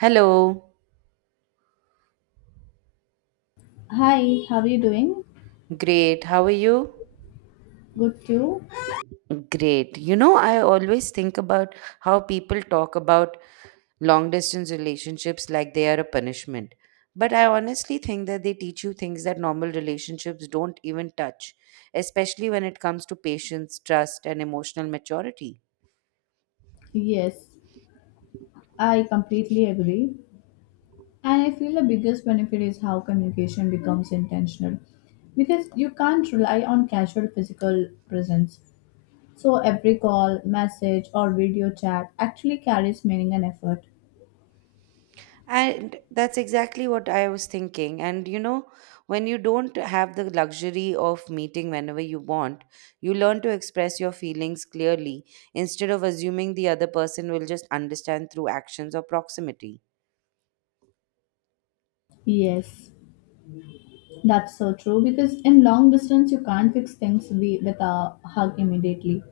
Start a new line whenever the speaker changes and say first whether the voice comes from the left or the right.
right: Hello.
left: Hi, how are you doing?
right: Great. How are you?
left: Good too?
right: Great. You know, I always think about how people talk about long distance relationships like they are a punishment. But I honestly think that they teach you things that normal relationships don't even touch, especially when it comes to patience, trust, and emotional maturity.
left: Yes, I completely agree. And I feel the biggest benefit is how communication becomes intentional because you can't rely on casual physical presence. So every call, message, or video chat actually carries meaning and effort.
right: And that's exactly what I was thinking. And you know, when you don't have the luxury of meeting whenever you want, you learn to express your feelings clearly instead of assuming the other person will just understand through actions or proximity.
left: Yes, that's so true because in long distance you can't fix things with a hug immediately.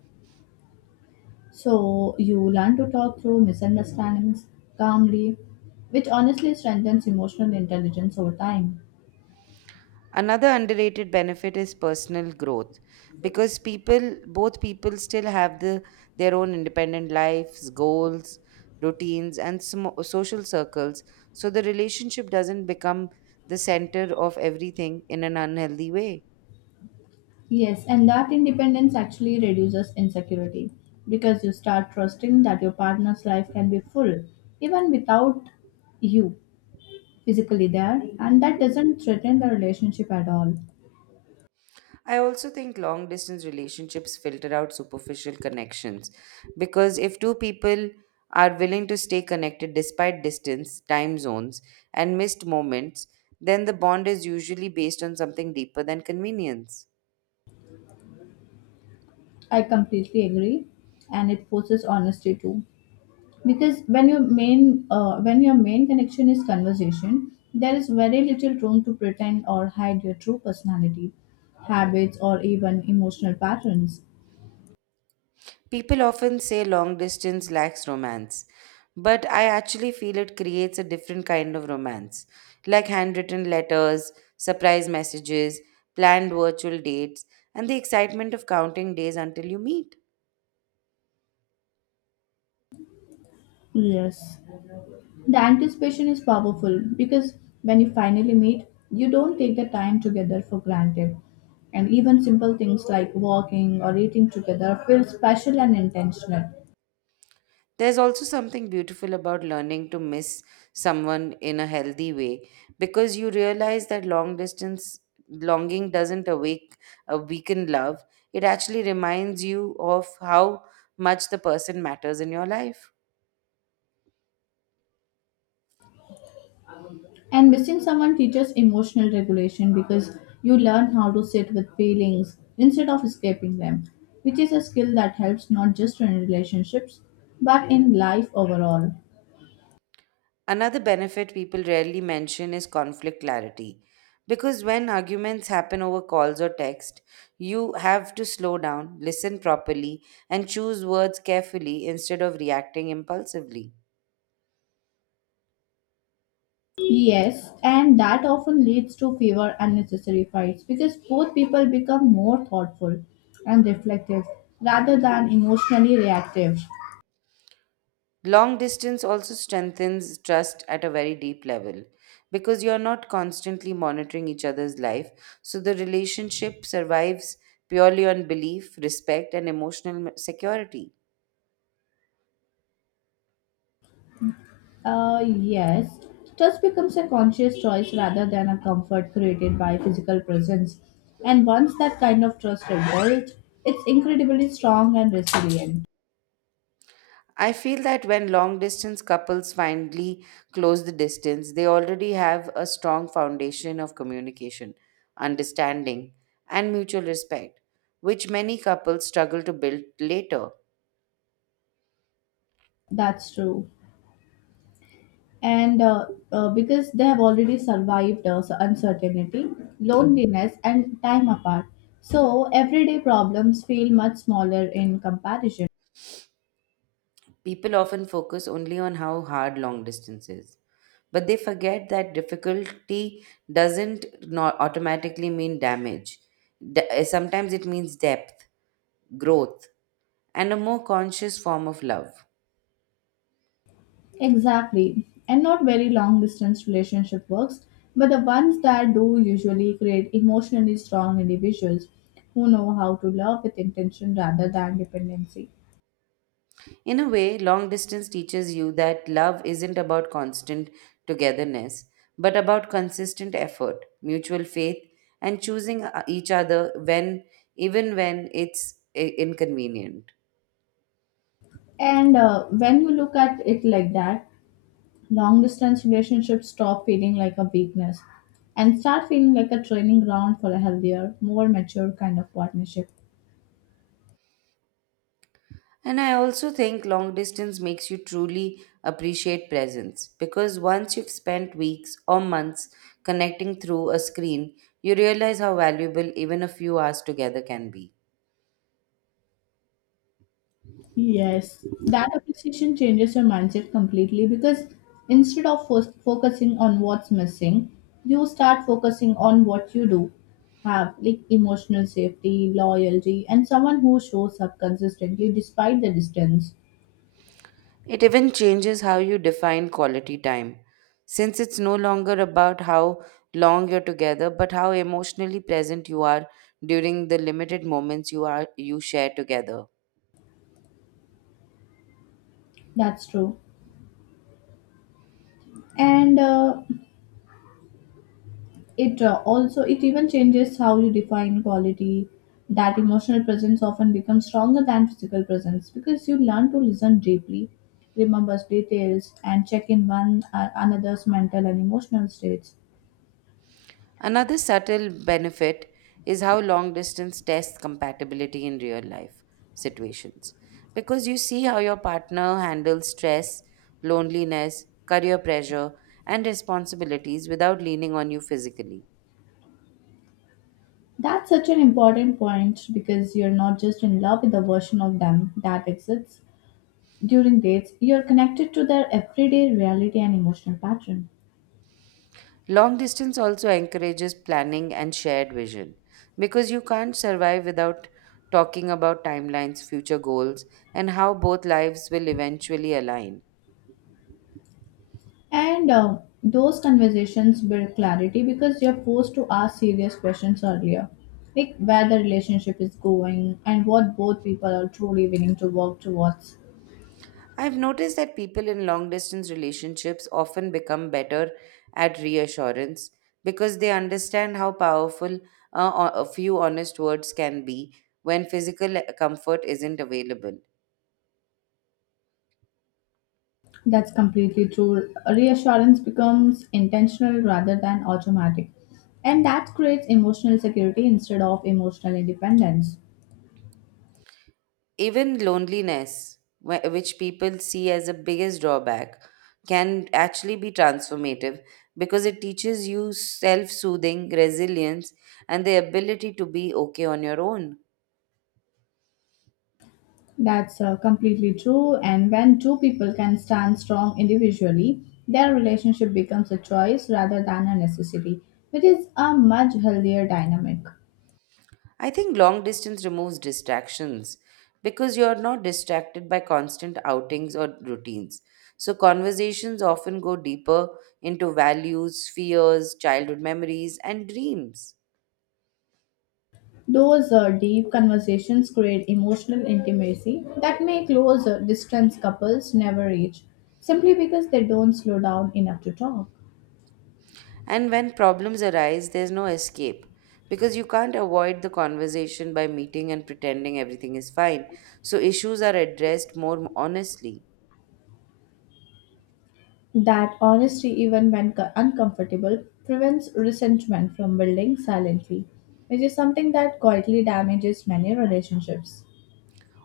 left: So you learn to talk through misunderstandings calmly, which honestly strengthens emotional intelligence over time.
right: Another underrated benefit is personal growth because people, both people still have their own independent lives, goals, routines, and smo social circles. So the relationship doesn't become the center of everything in an unhealthy way.
left: Yes, and that independence actually reduces insecurity because you start trusting that your partner's life can be full even without you physically there, and that doesn't threaten the relationship at all.
right: I also think long distance relationships filter out superficial connections because if two people are willing to stay connected despite distance, time zones, and missed moments, then the bond is usually based on something deeper than convenience.
left: I completely agree, and it forces honesty too because when your main connection is conversation there is very little room to pretend or hide your true personality habits or even emotional patterns.
right: People often say long distance lacks romance, but I actually feel it creates a different kind of romance, like handwritten letters, surprise messages, planned virtual dates, and the excitement of counting days until you meet.
left: Yes, the anticipation is powerful because when you finally meet you don't take the time together for granted, and even simple things like walking or eating together feel special and intentional.
right: There's also something beautiful about learning to miss someone in a healthy way because you realize that long distance longing doesn't awake a weaken love. It actually reminds you of how much the person matters in your life.
left: And missing someone teaches emotional regulation because you learn how to sit with feelings instead of escaping them, which is a skill that helps not just in relationships but in life overall.
right: Another benefit people rarely mention is conflict clarity. Because when arguments happen over calls or text, you have to slow down, listen properly, and choose words carefully instead of reacting impulsively.
left: Yes, and that often leads to fewer unnecessary fights because both people become more thoughtful and reflective rather than emotionally reactive.
right: Long distance also strengthens trust at a very deep level because you're not constantly monitoring each other's life. So the relationship survives purely on belief, respect, and emotional security.
left: Yes, touch becomes a conscious choice rather than a comfort created by physical presence. And once that kind of trust is built, it's incredibly strong and resilient.
right: I feel that when long distance couples finally close the distance, they already have a strong foundation of communication, understanding, and mutual respect, which many couples struggle to build later.
left: That's true. And because they have already survived so uncertainty, loneliness, and time apart. So everyday problems feel much smaller in comparison.
right: People often focus only on how hard long distance is, but they forget that difficulty doesn't not automatically mean damage. Sometimes it means depth, growth, and a more conscious form of love.
left: Exactly. And not very long distance relationship works, but the ones that do usually create emotionally strong individuals who know how to love with intention rather than dependency.
right: In a way, long distance teaches you that love isn't about constant togetherness, but about consistent effort, mutual faith, and choosing each other even when it's inconvenient.
left: And when you look at it like that, long distance relationships stop feeling like a weakness and start feeling like a training ground for a healthier, more mature kind of partnership.
right: And I also think long distance makes you truly appreciate presence because once you've spent weeks or months connecting through a screen, you realize how valuable even a few hours together can be.
left: Yes, that appreciation changes your mindset completely because instead of focusing on what's missing, you start focusing on what you do have, like emotional safety, loyalty, and someone who shows up consistently despite the distance.
right: It even changes how you define quality time, since it's no longer about how long you're together, but how emotionally present you are during the limited moments you share together.
left: That's true. And It also it even changes how you define quality. That emotional presence often becomes stronger than physical presence because you learn to listen deeply, remember details, and check in one another's mental and emotional states.
right: Another subtle benefit is how long distance tests compatibility in real life situations. Because you see how your partner handles stress, loneliness, career pressure, and responsibilities without leaning on you physically.
left: That's such an important point because you're not just in love with the version of them that exists during dates, you're connected to their everyday reality and emotional pattern.
right: Long distance also encourages planning and shared vision because you can't survive without talking about timelines, future goals, and how both lives will eventually align.
left: And Those conversations build clarity because you're forced to ask serious questions earlier, like where the relationship is going and what both people are truly willing to work towards.
right: I've noticed that people in long distance relationships often become better at reassurance because they understand how powerful a few honest words can be when physical comfort isn't available.
left: That's completely true. Reassurance becomes intentional rather than automatic, and that creates emotional security instead of emotional independence.
right: Even loneliness, which people see as the biggest drawback, can actually be transformative because it teaches you self soothing, resilience, and the ability to be okay on your own.
left: That's completely true. And when two people can stand strong individually, their relationship becomes a choice rather than a necessity, which is a much healthier dynamic.
right: I think long distance removes distractions because you're not distracted by constant outings or routines. So, conversations often go deeper into values, fears, childhood memories, and dreams.
left: Those deep conversations create emotional intimacy that may close distance couples never reach, simply because they don't slow down enough to talk.
right: And when problems arise, there's no escape because you can't avoid the conversation by meeting and pretending everything is fine. So, issues are addressed more honestly.
left: That honesty, even when uncomfortable, prevents resentment from building silently, which is something that quietly damages many relationships.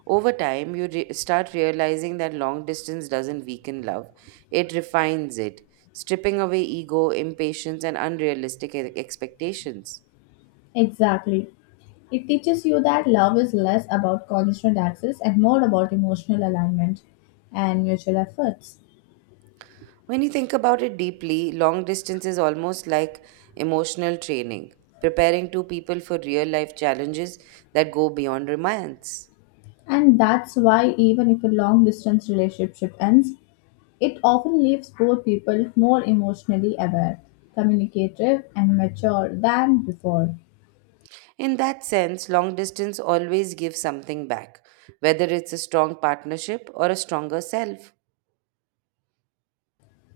right: Over time, you start realizing that long distance doesn't weaken love, it refines it, stripping away ego, impatience, and unrealistic expectations.
left: Exactly. It teaches you that love is less about constant access and more about emotional alignment and mutual efforts.
right: When you think about it deeply, long distance is almost like emotional training, preparing two people for real life challenges that go beyond romance.
left: And that's why, even if a long distance relationship ends, it often leaves both people more emotionally aware, communicative, and mature than before.
right: In that sense, long distance always gives something back, whether it's a strong partnership or a stronger self.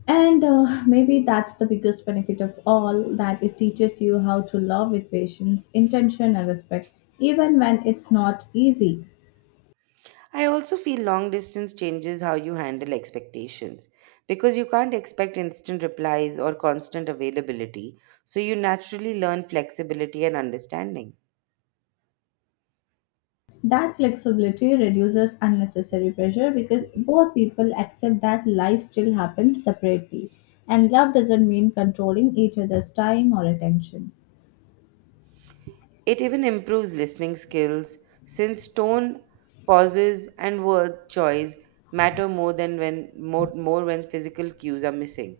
left: And maybe that's the biggest benefit of all, that it teaches you how to love with patience, intention, and respect, even when it's not easy.
right: I also feel long distance changes how you handle expectations because you can't expect instant replies or constant availability, so you naturally learn flexibility and understanding.
left: That flexibility reduces unnecessary pressure because both people accept that life still happens separately, and love doesn't mean controlling each other's time or attention.
right: It even improves listening skills since tone, pauses, and word choice matter more than more when physical cues are missing.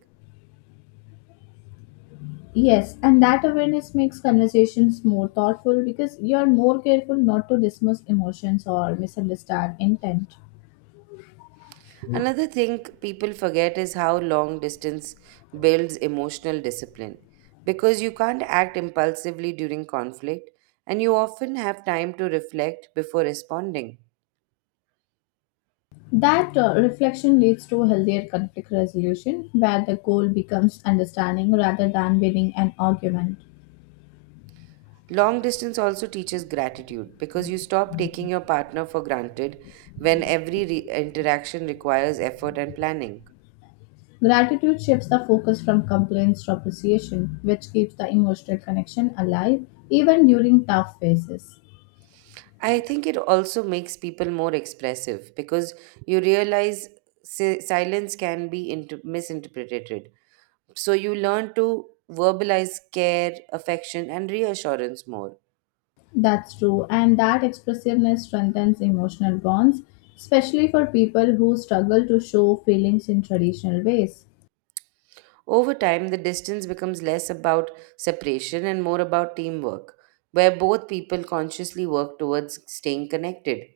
left: Yes, and that awareness makes conversations more thoughtful because you're more careful not to dismiss emotions or misunderstand intent.
right: Another thing people forget is how long distance builds emotional discipline because you can't act impulsively during conflict and you often have time to reflect before responding.
left: That reflection leads to healthier conflict resolution where the goal becomes understanding rather than winning an argument.
right: Long distance also teaches gratitude because you stop taking your partner for granted when every interaction requires effort and planning.
left: Gratitude shifts the focus from complaints to appreciation, which keeps the emotional connection alive even during tough phases.
right: I think it also makes people more expressive because you realize silence can be misinterpreted. So you learn to verbalize care, affection, and reassurance more.
left: That's true, and that expressiveness strengthens emotional bonds, especially for people who struggle to show feelings in traditional ways.
right: Over time, the distance becomes less about separation and more about teamwork, where both people consciously work towards staying connected.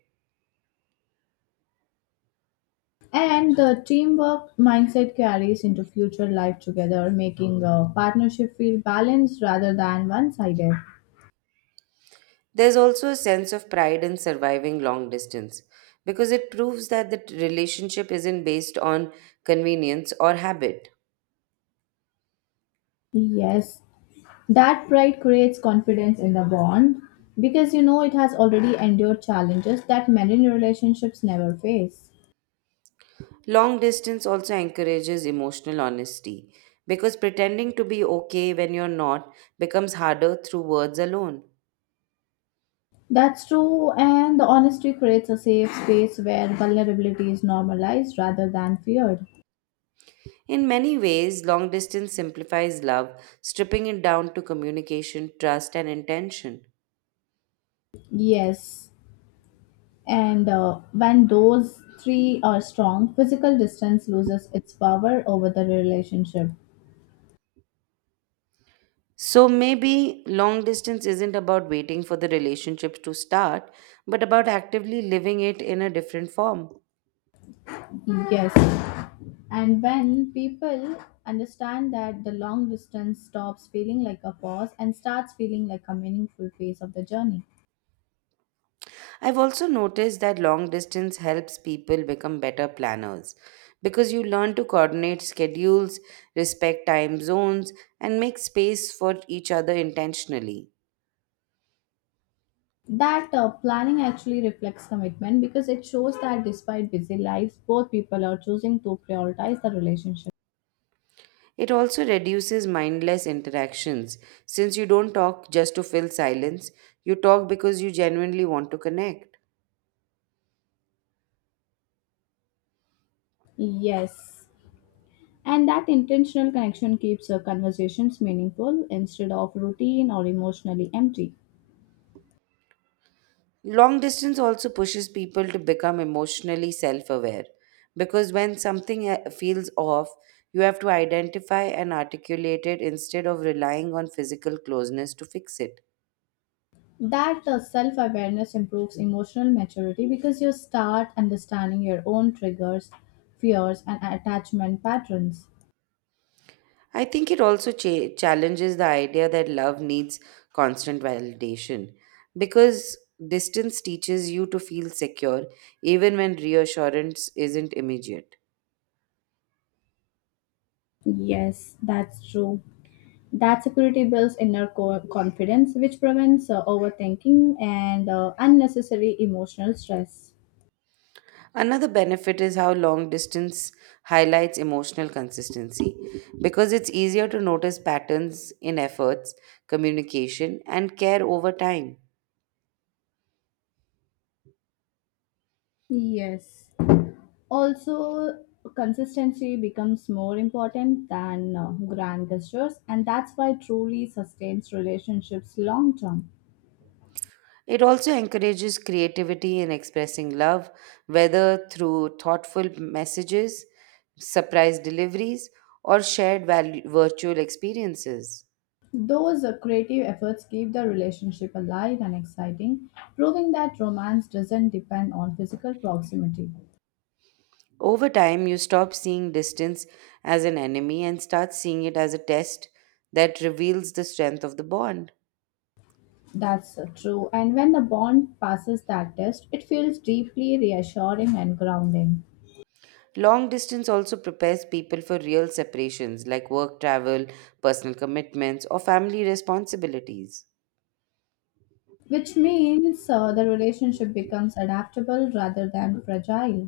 left: And the teamwork mindset carries into future life together, making a partnership feel balanced rather than one sided.
right: There's also a sense of pride in surviving long distance because it proves that the relationship isn't based on convenience or habit.
left: Yes, that pride creates confidence in the bond because you know it has already endured challenges that many relationships never face.
right: Long distance also encourages emotional honesty because pretending to be okay when you're not becomes harder through words alone.
left: That's true, and the honesty creates a safe space where vulnerability is normalized rather than feared.
right: In many ways, long distance simplifies love, stripping it down to communication, trust, and intention.
left: Yes, and when those three are strong, physical distance loses its power over the relationship.
right: So maybe long distance isn't about waiting for the relationship to start, but about actively living it in a different form.
left: Yes. And when people understand that, the long distance stops feeling like a pause and starts feeling like a meaningful phase of the journey.
right: I've also noticed that long distance helps people become better planners because you learn to coordinate schedules, respect time zones, and make space for each other intentionally.
left: That planning actually reflects commitment because it shows that despite busy lives, both people are choosing to prioritize the relationship.
right: It also reduces mindless interactions since you don't talk just to fill silence, you talk because you genuinely want to connect.
left: Yes. And that intentional connection keeps conversations meaningful instead of routine or emotionally empty.
right: Long distance also pushes people to become emotionally self aware because when something feels off, you have to identify and articulate it instead of relying on physical closeness to fix it.
left: That self awareness improves emotional maturity because you start understanding your own triggers, fears, and attachment patterns.
right: I think it also challenges the idea that love needs constant validation because distance teaches you to feel secure even when reassurance isn't immediate.
left: Yes, that's true. That security builds inner confidence, which prevents overthinking and unnecessary emotional stress.
right: Another benefit is how long distance highlights emotional consistency because it's easier to notice patterns in efforts, communication, and care over time.
left: Yes. Also, consistency becomes more important than grand gestures, and that's why truly sustains relationships long term.
right: It also encourages creativity in expressing love, whether through thoughtful messages, surprise deliveries, or virtual experiences.
left: Those creative efforts keep the relationship alive and exciting, proving that romance doesn't depend on physical proximity.
right: Over time, you stop seeing distance as an enemy and start seeing it as a test that reveals the strength of the bond.
left: That's true, and when the bond passes that test, it feels deeply reassuring and grounding,
right: Long distance also prepares people for real separations like work travel, personal commitments, or family responsibilities.
left: which means the relationship becomes adaptable rather than fragile.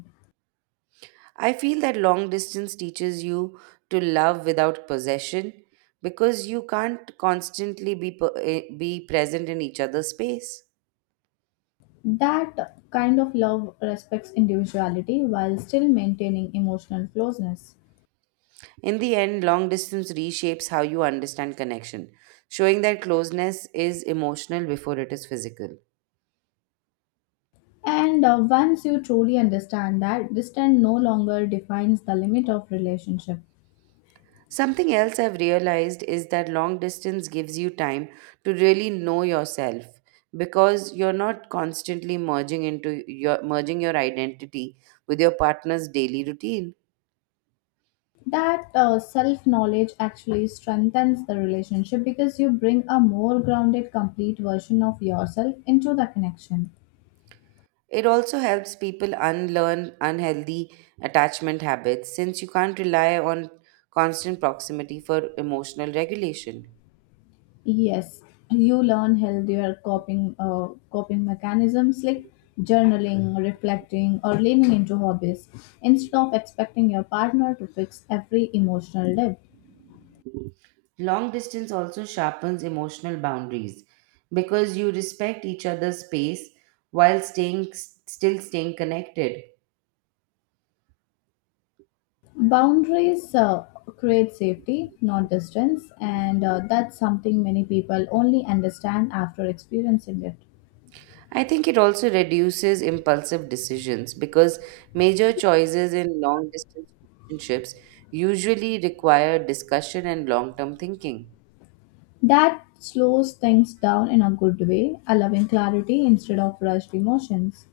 right: I feel that long distance teaches you to love without possession because you can't constantly be present in each other's space.
left: That kind of love respects individuality while still maintaining emotional closeness.
right: In the end, long distance reshapes how you understand connection, showing that closeness is emotional before it is physical.
left: And once you truly understand that, distance no longer defines the limit of relationship.
right: Something else I've realized is that long distance gives you time to really know yourself because you're not constantly merging your identity with your partner's daily routine.
left: That self knowledge actually strengthens the relationship because you bring a more grounded, complete version of yourself into the connection.
right: It also helps people unlearn unhealthy attachment habits since you can't rely on constant proximity for emotional regulation.
left: Yes, you learn healthier coping mechanisms like journaling, reflecting, or leaning into hobbies instead of expecting your partner to fix every emotional dip.
right: Long distance also sharpens emotional boundaries because you respect each other's space while staying still staying connected.
left: Boundaries create safety, not distance, and that's something many people only understand after experiencing it.
right: I think it also reduces impulsive decisions because major choices in long distance relationships usually require discussion and long term thinking.
left: That slows things down in a good way, allowing clarity instead of rushed emotions.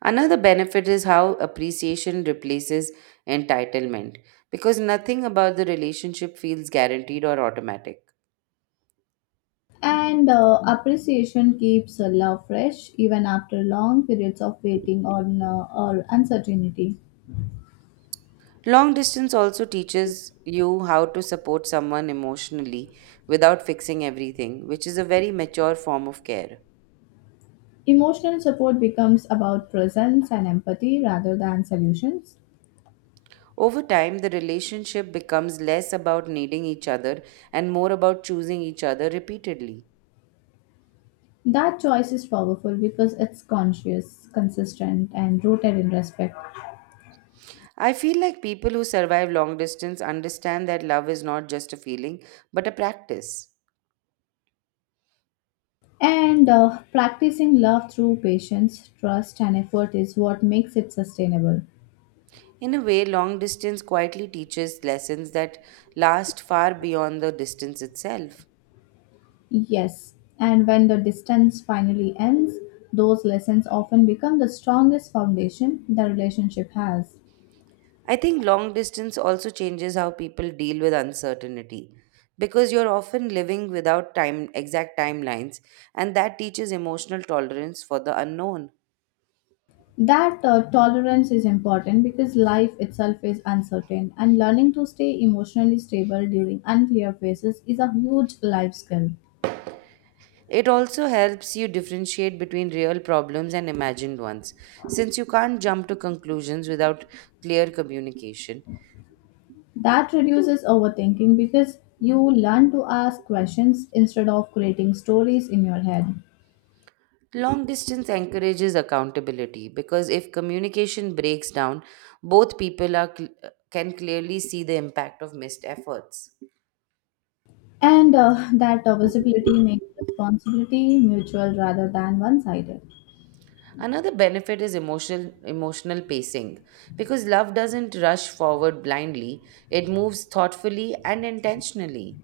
right: Another benefit is how appreciation replaces entitlement because nothing about the relationship feels guaranteed or automatic.
left: And appreciation keeps love fresh even after long periods of waiting or uncertainty.
right: Long distance also teaches you how to support someone emotionally without fixing everything, which is a very mature form of care.
left: Emotional support becomes about presence and empathy rather than solutions.
right: Over time, the relationship becomes less about needing each other and more about choosing each other repeatedly.
left: That choice is powerful because it's conscious, consistent, and rooted in respect.
right: I feel like people who survive long distance understand that love is not just a feeling, but a practice.
left: And practicing love through patience, trust, and effort is what makes it sustainable.
right: In a way, long distance quietly teaches lessons that last far beyond the distance itself.
left: Yes, and when the distance finally ends, those lessons often become the strongest foundation the relationship has.
right: I think long distance also changes how people deal with uncertainty because you're often living without time exact timelines and that teaches emotional tolerance for the unknown.
left: That tolerance is important because life itself is uncertain, and learning to stay emotionally stable during unclear phases is a huge life skill.
right: It also helps you differentiate between real problems and imagined ones since you can't jump to conclusions without clear communication.
left: That reduces overthinking because you learn to ask questions instead of creating stories in your head.
right: Long distance encourages accountability because if communication breaks down, both people can clearly see the impact of missed efforts.
left: And that visibility makes responsibility mutual rather than one sided.
right: Another benefit is emotional pacing because love doesn't rush forward blindly, it moves thoughtfully and intentionally.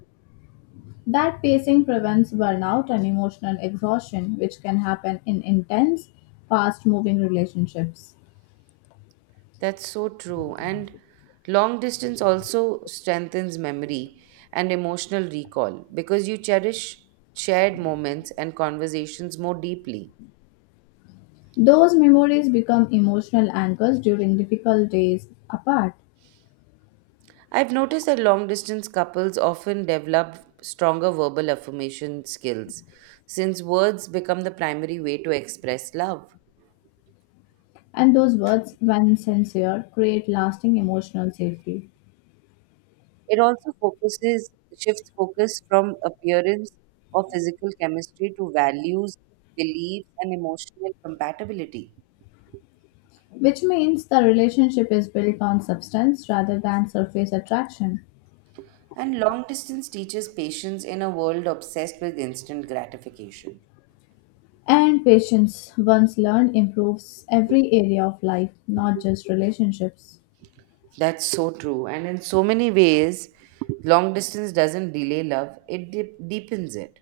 left: That pacing prevents burnout and emotional exhaustion, which can happen in intense, fast moving relationships.
right: That's so true, and long distance also strengthens memory and emotional recall because you cherish shared moments and conversations more deeply.
left: Those memories become emotional anchors during difficult days apart,
right: I've noticed that long distance couples often develop stronger verbal affirmation skills since words become the primary way to express love.
left: and those words, when sincere, create lasting emotional safety,
right: It also focuses shifts focus from appearance or physical chemistry to values, beliefs, and emotional compatibility.
left: which means the relationship is built on substance rather than surface attraction.
right: And long distance teaches patience in a world obsessed with instant gratification.
left: And patience, once learned, improves every area of life, not just relationships.
right: That's so true. And in so many ways, long distance doesn't delay love, it deepens it.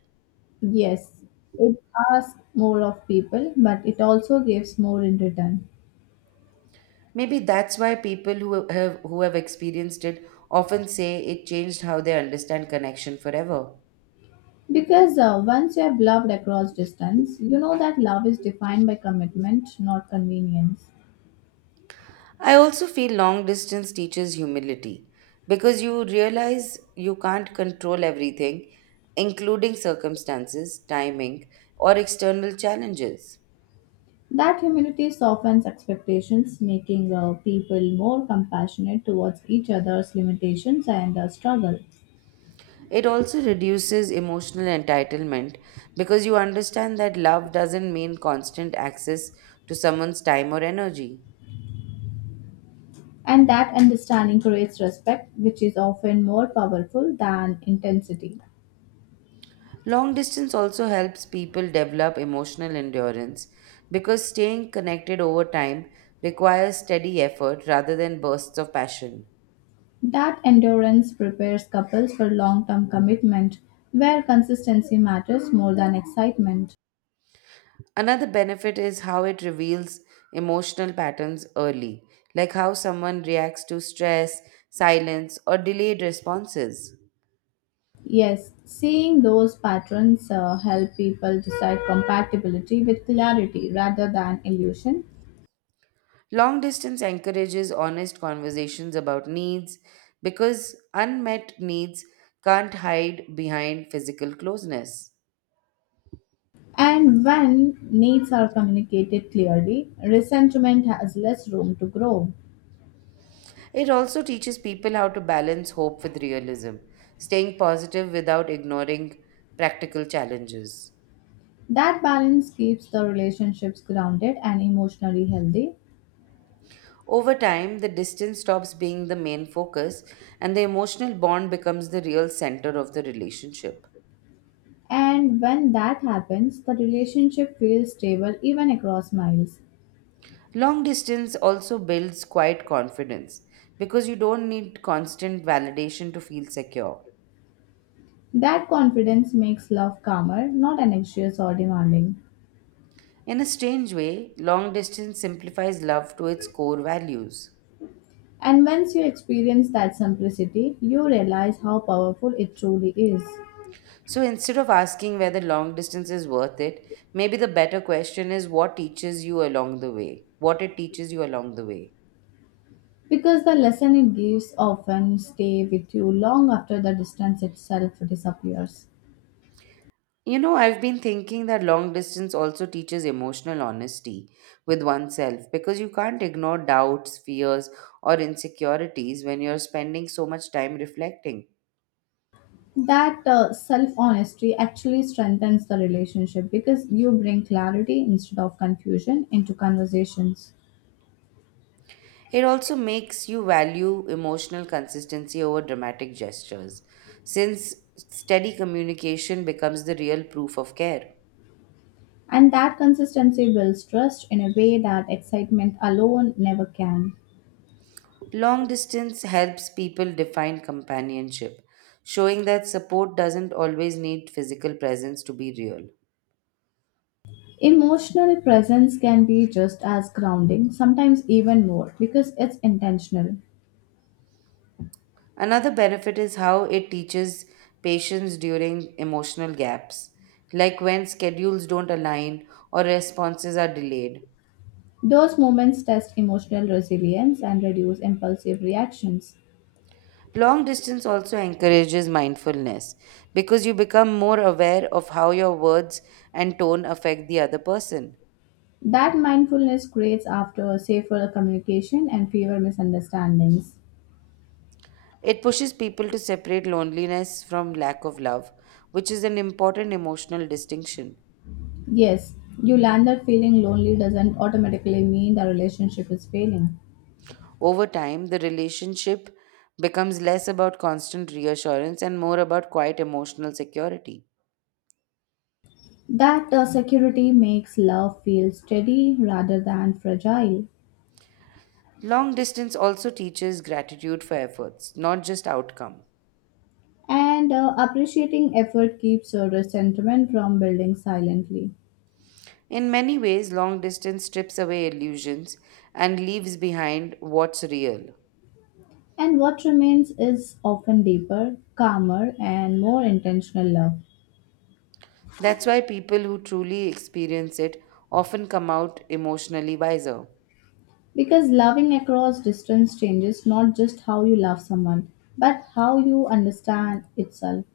left: Yes, it asks more of people, but it also gives more in return.
right: Maybe that's why people who have experienced it often say it changed how they understand connection forever.
left: Because once you have loved across distance, you know that love is defined by commitment, not convenience.
right: I also feel long distance teaches humility because you realize you can't control everything, including circumstances, timing, or external challenges.
left: That humility softens expectations, making people more compassionate towards each other's limitations and struggle.
right: It also reduces emotional entitlement because you understand that love doesn't mean constant access to someone's time or energy.
left: And that understanding creates respect, which is often more powerful than intensity.
right: Long distance also helps people develop emotional endurance because staying connected over time requires steady effort rather than bursts of passion.
left: That endurance prepares couples for long term commitment, where consistency matters more than excitement.
right: Another benefit is how it reveals emotional patterns early, like how someone reacts to stress, silence, or delayed responses.
left: Yes, seeing those patterns help people decide compatibility with clarity rather than illusion.
right: Long distance encourages honest conversations about needs because unmet needs can't hide behind physical closeness.
left: And when needs are communicated clearly, resentment has less room to grow.
right: It also teaches people how to balance hope with realism, staying positive without ignoring practical challenges.
left: That balance keeps the relationships grounded and emotionally healthy.
right: Over time, the distance stops being the main focus and the emotional bond becomes the real center of the relationship.
left: And when that happens, the relationship feels stable even across miles.
right: Long distance also builds quiet confidence because you don't need constant validation to feel secure.
left: That confidence makes love calmer, not anxious or demanding.
right: In a strange way, long distance simplifies love to its core values.
left: And once you experience that simplicity, you realize how powerful it truly is.
right: So instead of asking whether long distance is worth it, maybe the better question is what teaches you along the way, what it teaches you along the way.
left: Because the lesson it gives often stay with you long after the distance itself disappears.
right: You know, I've been thinking that long distance also teaches emotional honesty with oneself because you can't ignore doubts, fears, or insecurities when you're spending so much time reflecting.
left: That self honesty actually strengthens the relationship because you bring clarity instead of confusion into conversations.
right: It also makes you value emotional consistency over dramatic gestures, since steady communication becomes the real proof of care.
left: And that consistency builds trust in a way that excitement alone never can.
right: Long distance helps people define companionship, showing that support doesn't always need physical presence to be real.
left: Emotional presence can be just as grounding, sometimes even more, because it's intentional.
right: Another benefit is how it teaches patience during emotional gaps, like when schedules don't align or responses are delayed.
left: Those moments test emotional resilience and reduce impulsive reactions.
right: Long distance also encourages mindfulness because you become more aware of how your words and tone affect the other person.
left: That mindfulness creates after safer communication and fewer misunderstandings.
right: It pushes people to separate loneliness from lack of love, which is an important emotional distinction.
left: Yes, you learn that feeling lonely doesn't automatically mean the relationship is failing.
right: Over time, the relationship becomes less about constant reassurance and more about quiet emotional security.
left: That security makes love feel steady rather than fragile.
right: Long distance also teaches gratitude for efforts, not just outcome.
left: And appreciating effort keeps your resentment from building silently.
right: In many ways, long distance strips away illusions and leaves behind what's real.
left: And what remains is often deeper, calmer, and more intentional love.
right: That's why people who truly experience it often come out emotionally wiser.
left: Because loving across distance changes not just how you love someone, but how you understand itself.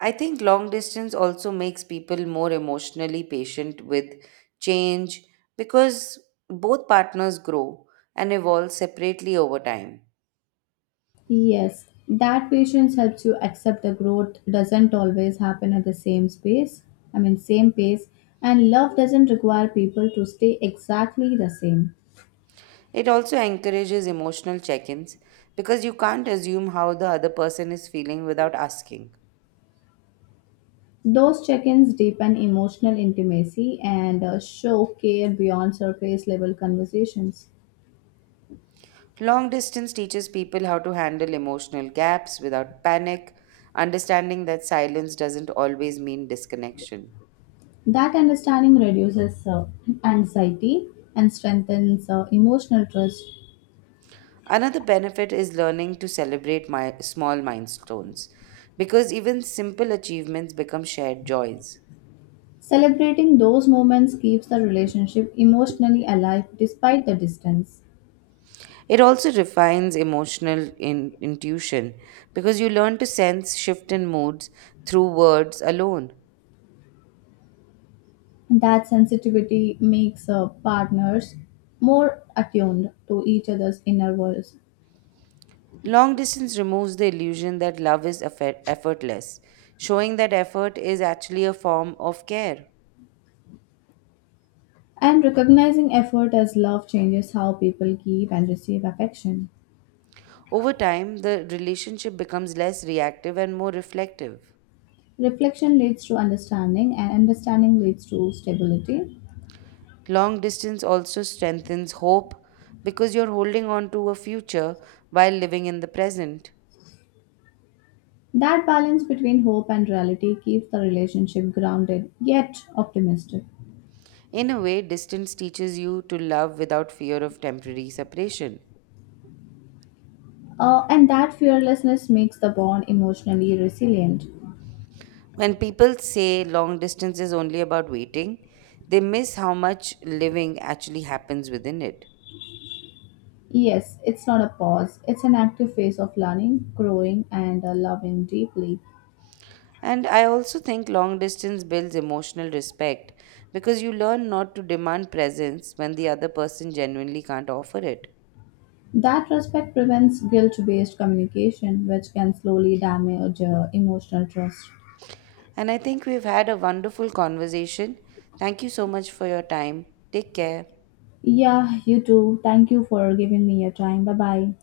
right: I think long distance also makes people more emotionally patient with change because both partners grow and evolve separately over time.
left: Yes, that patience helps you accept the growth doesn't always happen at the same same pace, and love doesn't require people to stay exactly the same.
right: It also encourages emotional check ins because you can't assume how the other person is feeling without asking.
left: Those check ins deepen emotional intimacy and show care beyond surface level conversations.
right: Long distance teaches people how to handle emotional gaps without panic, understanding that silence doesn't always mean disconnection.
left: That understanding reduces anxiety and strengthens emotional trust.
right: Another benefit is learning to celebrate my small milestones because even simple achievements become shared joys.
left: Celebrating those moments keeps the relationship emotionally alive despite the distance.
right: It also refines emotional intuition because you learn to sense shift in moods through words alone.
left: That sensitivity makes partners more attuned to each other's inner worlds.
right: Long distance removes the illusion that love is effortless, showing that effort is actually a form of care.
left: And recognizing effort as love changes how people give and receive affection.
right: Over time, the relationship becomes less reactive and more reflective.
left: Reflection leads to understanding, and understanding leads to stability.
right: Long distance also strengthens hope because you're holding on to a future while living in the present.
left: That balance between hope and reality keeps the relationship grounded yet optimistic.
right: In a way, distance teaches you to love without fear of temporary separation.
left: And that fearlessness makes the bond emotionally resilient.
right: When people say long distance is only about waiting, they miss how much living actually happens within it.
left: Yes, it's not a pause, it's an active phase of learning, growing, and loving deeply.
right: And I also think long distance builds emotional respect because you learn not to demand presence when the other person genuinely can't offer it.
left: That respect prevents guilt based communication, which can slowly damage emotional trust.
right: And I think we've had a wonderful conversation. Thank you so much for your time. Take care.
left: Yeah, you too. Thank you for giving me your time. Bye bye.